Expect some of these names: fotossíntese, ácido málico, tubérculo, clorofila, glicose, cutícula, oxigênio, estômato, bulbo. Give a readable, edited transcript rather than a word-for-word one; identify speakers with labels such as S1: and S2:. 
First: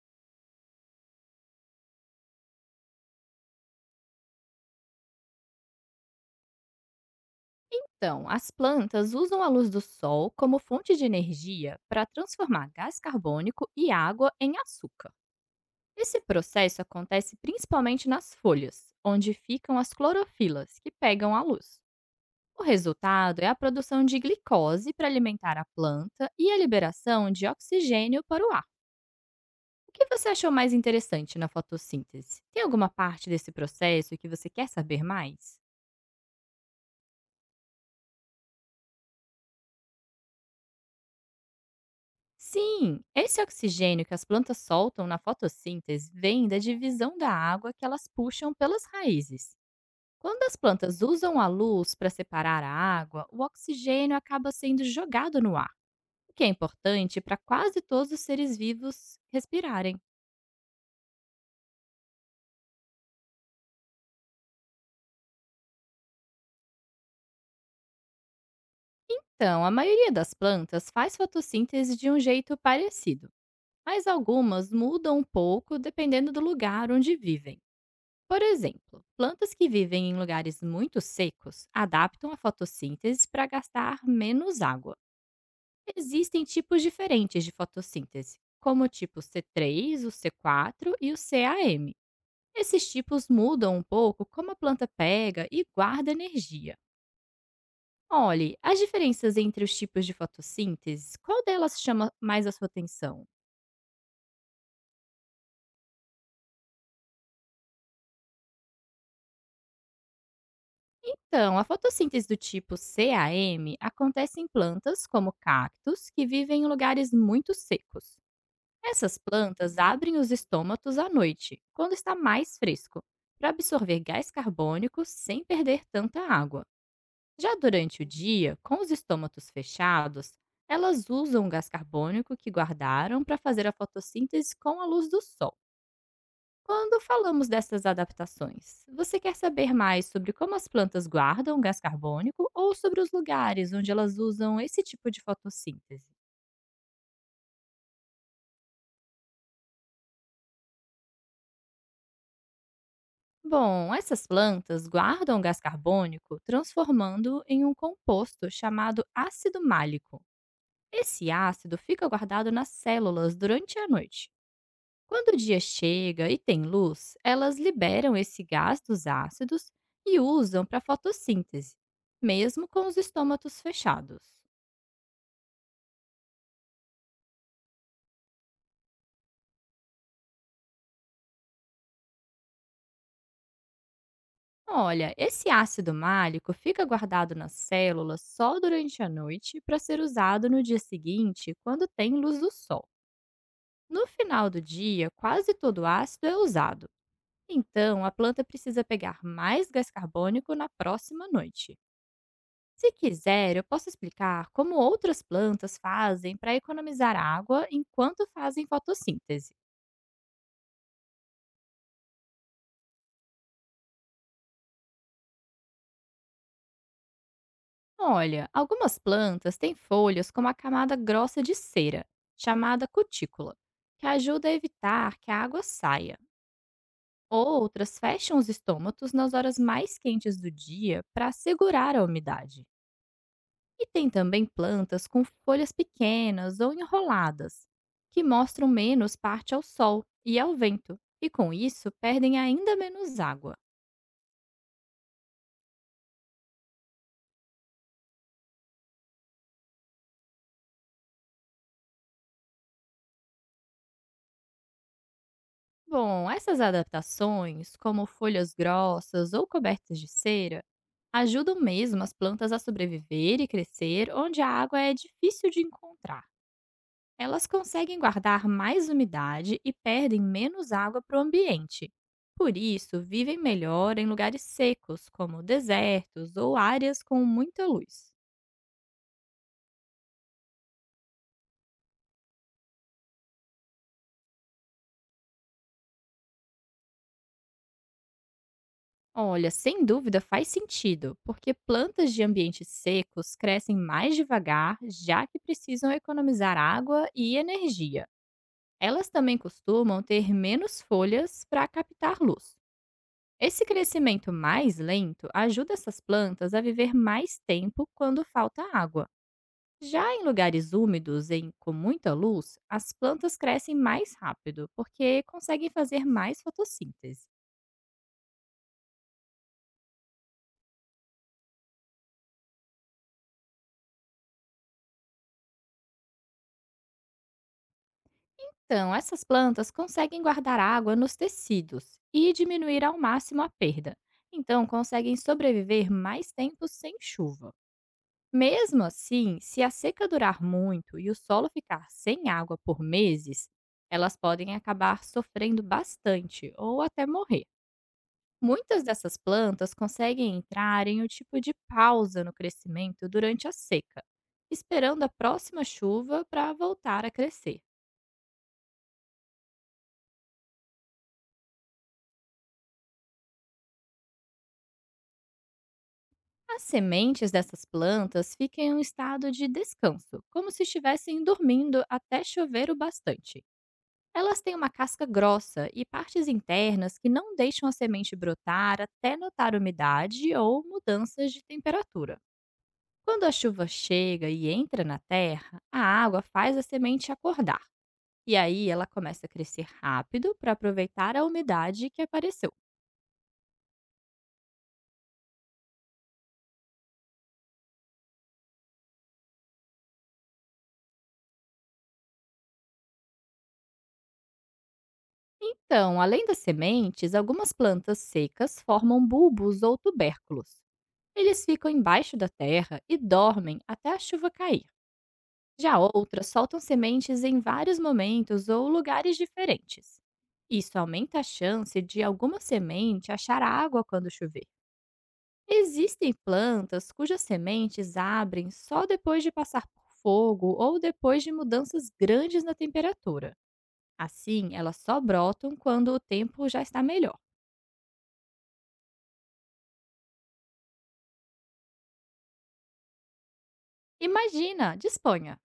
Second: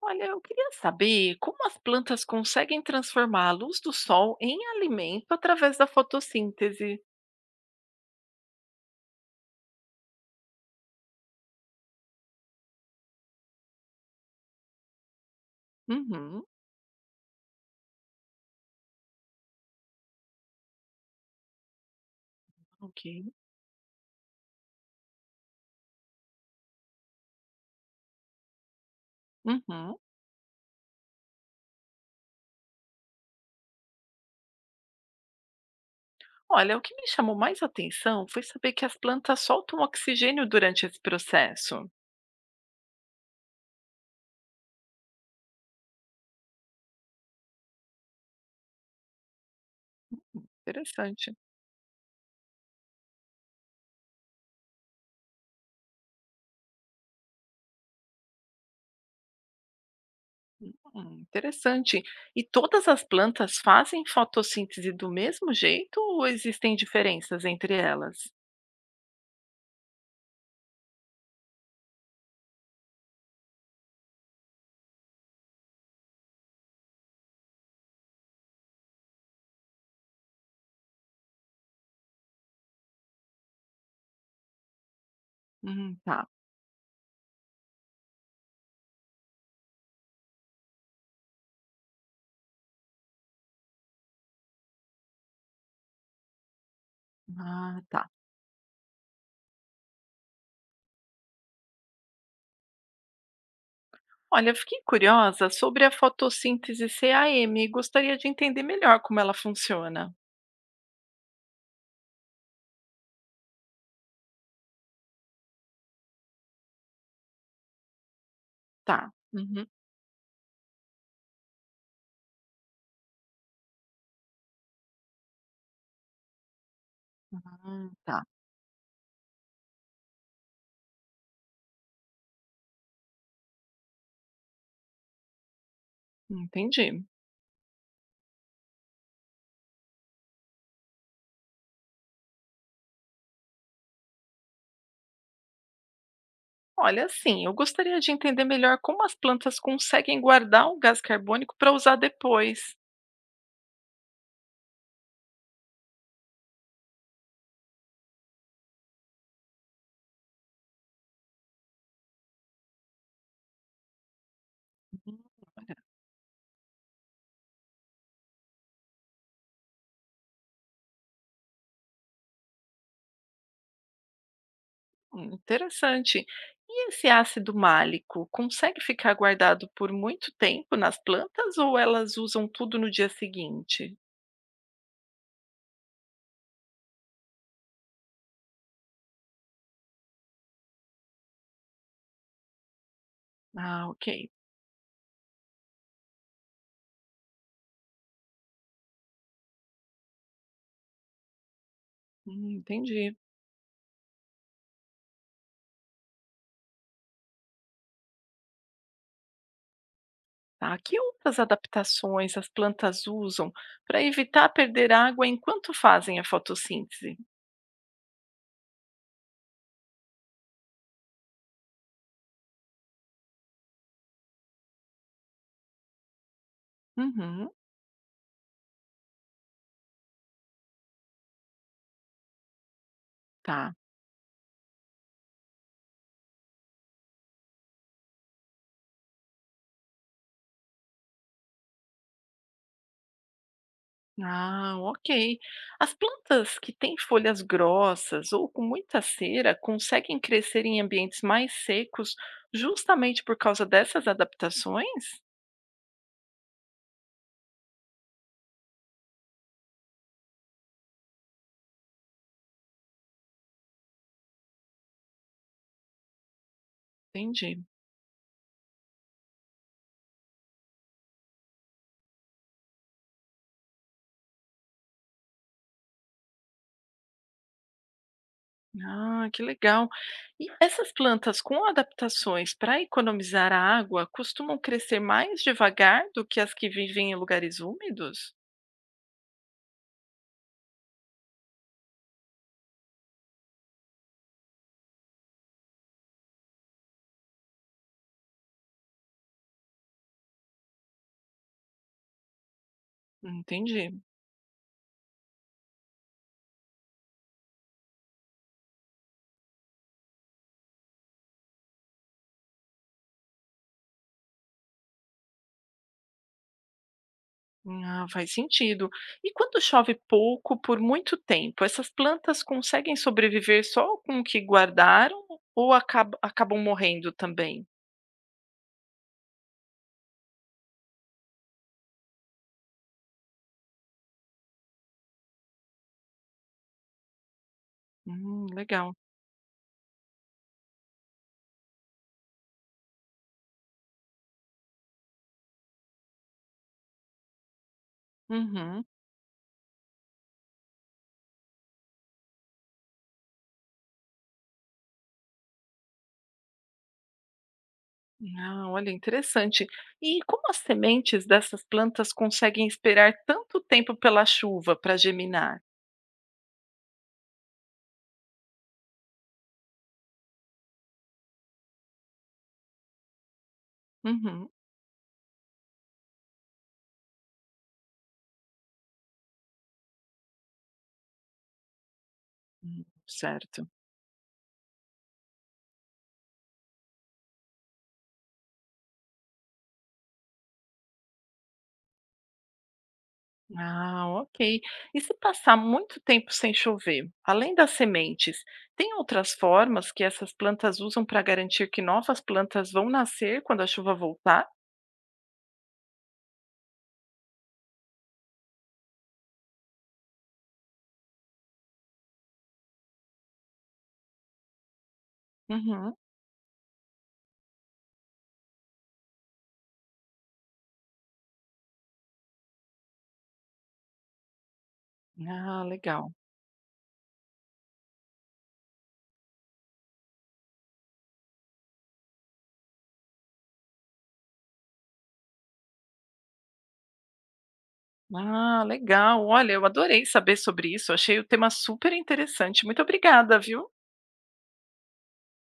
S1: Olha, eu queria saber como as plantas conseguem transformar a luz do sol em alimento através da fotossíntese.
S2: Então, as plantas usam a luz do sol como fonte de energia para transformar gás carbônico e água em açúcar. Esse
S1: Uhum,
S2: processo acontece principalmente nas folhas, onde ficam as clorofilas, que pegam a luz. O
S1: ok.
S2: resultado é a produção de glicose para alimentar a planta e a liberação de oxigênio para o ar. O
S1: Uhum.
S2: que você achou mais interessante na fotossíntese? Tem alguma parte desse processo que você quer saber mais?
S1: Olha, o que me chamou mais atenção foi saber que as plantas soltam oxigênio durante esse processo.
S2: Sim, esse oxigênio que as plantas soltam na fotossíntese vem da divisão da água que elas puxam pelas raízes. Quando as plantas
S1: Interessante.
S2: usam a luz para separar a água, o oxigênio acaba sendo jogado no ar, o que é importante para quase todos os seres vivos respirarem.
S1: Interessante. E todas as plantas fazem fotossíntese do mesmo jeito ou existem diferenças entre elas?
S2: Então, a maioria das plantas faz fotossíntese de um jeito parecido, mas algumas mudam um pouco dependendo do lugar onde vivem. Por exemplo, plantas que vivem em lugares muito secos adaptam a fotossíntese para gastar menos água.
S1: Tá.
S2: Existem tipos diferentes de fotossíntese, como o tipo C3, o C4 e o CAM. Esses tipos mudam um pouco como a planta pega e guarda energia.
S1: Ah, tá.
S2: Olhe, as diferenças entre os tipos de fotossíntese, qual delas chama mais a sua atenção?
S1: Olha, eu fiquei curiosa sobre a fotossíntese CAM e gostaria de entender melhor como ela funciona.
S2: Então, a fotossíntese do tipo CAM acontece em plantas como cactos que vivem em lugares muito secos.
S1: Tá.
S2: Essas
S1: Uhum.
S2: plantas abrem os estômatos à noite, quando está mais fresco, para absorver gás carbônico sem perder tanta água. Já
S1: Ah,
S2: durante o
S1: tá.
S2: dia, com os estômatos fechados, elas usam o gás carbônico que guardaram para fazer a fotossíntese com a luz do sol. Quando
S1: Entendi.
S2: falamos dessas adaptações, você quer saber mais sobre como as plantas guardam gás carbônico ou sobre os lugares onde elas usam esse tipo de fotossíntese?
S1: Olha, sim, eu gostaria de entender melhor como as plantas conseguem guardar o gás carbônico para usar depois.
S2: Bom, essas plantas guardam gás carbônico transformando em um composto chamado ácido málico. Esse ácido fica guardado nas células durante a noite. Quando o dia
S1: Olha,
S2: chega e tem luz, elas liberam esse gás dos ácidos e usam para fotossíntese, mesmo com os estômatos fechados.
S1: interessante. E esse ácido málico consegue ficar guardado por muito tempo nas plantas ou elas usam tudo no dia seguinte?
S2: Olha, esse ácido málico fica guardado nas células só durante a noite para ser usado no dia seguinte, quando tem luz do sol.
S1: Ah, ok.
S2: No final do dia, quase todo o ácido é usado. Então, a planta precisa pegar mais gás carbônico na próxima noite. Se
S1: Entendi.
S2: quiser, eu posso explicar como outras plantas fazem para economizar água enquanto fazem fotossíntese.
S1: Tá? Que outras adaptações as plantas usam para evitar perder água enquanto fazem a fotossíntese?
S2: Olha, algumas plantas têm folhas com uma camada grossa de cera, chamada cutícula, que ajuda a evitar que a água saia.
S1: Uhum,
S2: Outras fecham os estômatos nas horas mais quentes do dia para segurar a umidade.
S1: tá.
S2: E tem também plantas com folhas pequenas ou enroladas, que mostram menos parte ao sol e ao vento, e com isso perdem ainda menos água.
S1: Ah, ok. As plantas que têm folhas grossas ou com muita cera conseguem crescer em ambientes mais secos justamente por causa dessas adaptações?
S2: Bom, essas adaptações, como folhas grossas ou cobertas de cera, ajudam mesmo as plantas a sobreviver e crescer onde a água é difícil de encontrar. Elas
S1: Entendi.
S2: conseguem guardar mais umidade e perdem menos água para o ambiente. Por isso, vivem melhor em lugares secos, como desertos ou áreas com muita luz.
S1: Ah, que legal. E essas plantas com adaptações para economizar a água costumam crescer mais devagar do que as que vivem em lugares úmidos?
S2: Olha, sem dúvida faz sentido, porque plantas de ambientes secos crescem mais devagar, já que precisam economizar água e energia. Elas também costumam ter menos folhas para captar luz. Esse
S1: Entendi.
S2: crescimento mais lento ajuda essas plantas a viver mais tempo quando falta água. Já em lugares úmidos em com muita luz, as plantas crescem mais rápido porque conseguem fazer mais fotossíntese.
S1: Ah, faz sentido. E quando chove pouco por muito tempo, essas plantas conseguem sobreviver só com o que guardaram ou acabam morrendo também?
S2: Então, essas plantas conseguem guardar água nos tecidos e diminuir ao máximo a perda. Então, conseguem sobreviver mais tempo sem chuva. Mesmo
S1: Legal.
S2: assim, se a seca durar muito e o solo ficar sem água por meses, elas podem acabar sofrendo bastante ou até morrer. Muitas
S1: Uhum.
S2: dessas plantas conseguem entrar em um tipo de pausa no crescimento durante a seca, esperando a próxima chuva para voltar a crescer.
S1: Ah, olha, interessante. E como as sementes dessas plantas conseguem esperar tanto tempo pela chuva para germinar?
S2: As sementes dessas plantas ficam em um estado de descanso, como se estivessem dormindo até chover o bastante. Elas
S1: Uhum.
S2: têm uma casca grossa e partes internas que não deixam a semente brotar até notar umidade ou mudanças de temperatura. Quando a chuva
S1: Certo.
S2: chega e entra na terra, a água faz a semente acordar. E aí ela começa a crescer rápido para aproveitar a umidade que apareceu.
S1: Ah, ok. E se passar muito tempo sem chover, além das sementes, tem outras formas que essas plantas usam para garantir que novas plantas vão nascer quando a chuva voltar?
S2: Então, além das sementes, algumas plantas secas formam bulbos ou tubérculos. Eles ficam embaixo da terra e dormem até a chuva cair. Já
S1: Uhum.
S2: outras soltam sementes em vários momentos ou lugares diferentes. Isso aumenta a chance de alguma semente achar água quando chover.
S1: Ah, legal.
S2: Existem plantas cujas sementes abrem só depois de passar por fogo ou depois de mudanças grandes na temperatura. Assim, elas só brotam quando o tempo já está melhor.
S1: Ah, legal. Olha, eu adorei saber sobre isso. Achei o tema super interessante. Muito obrigada, viu?
S2: Imagina, disponha!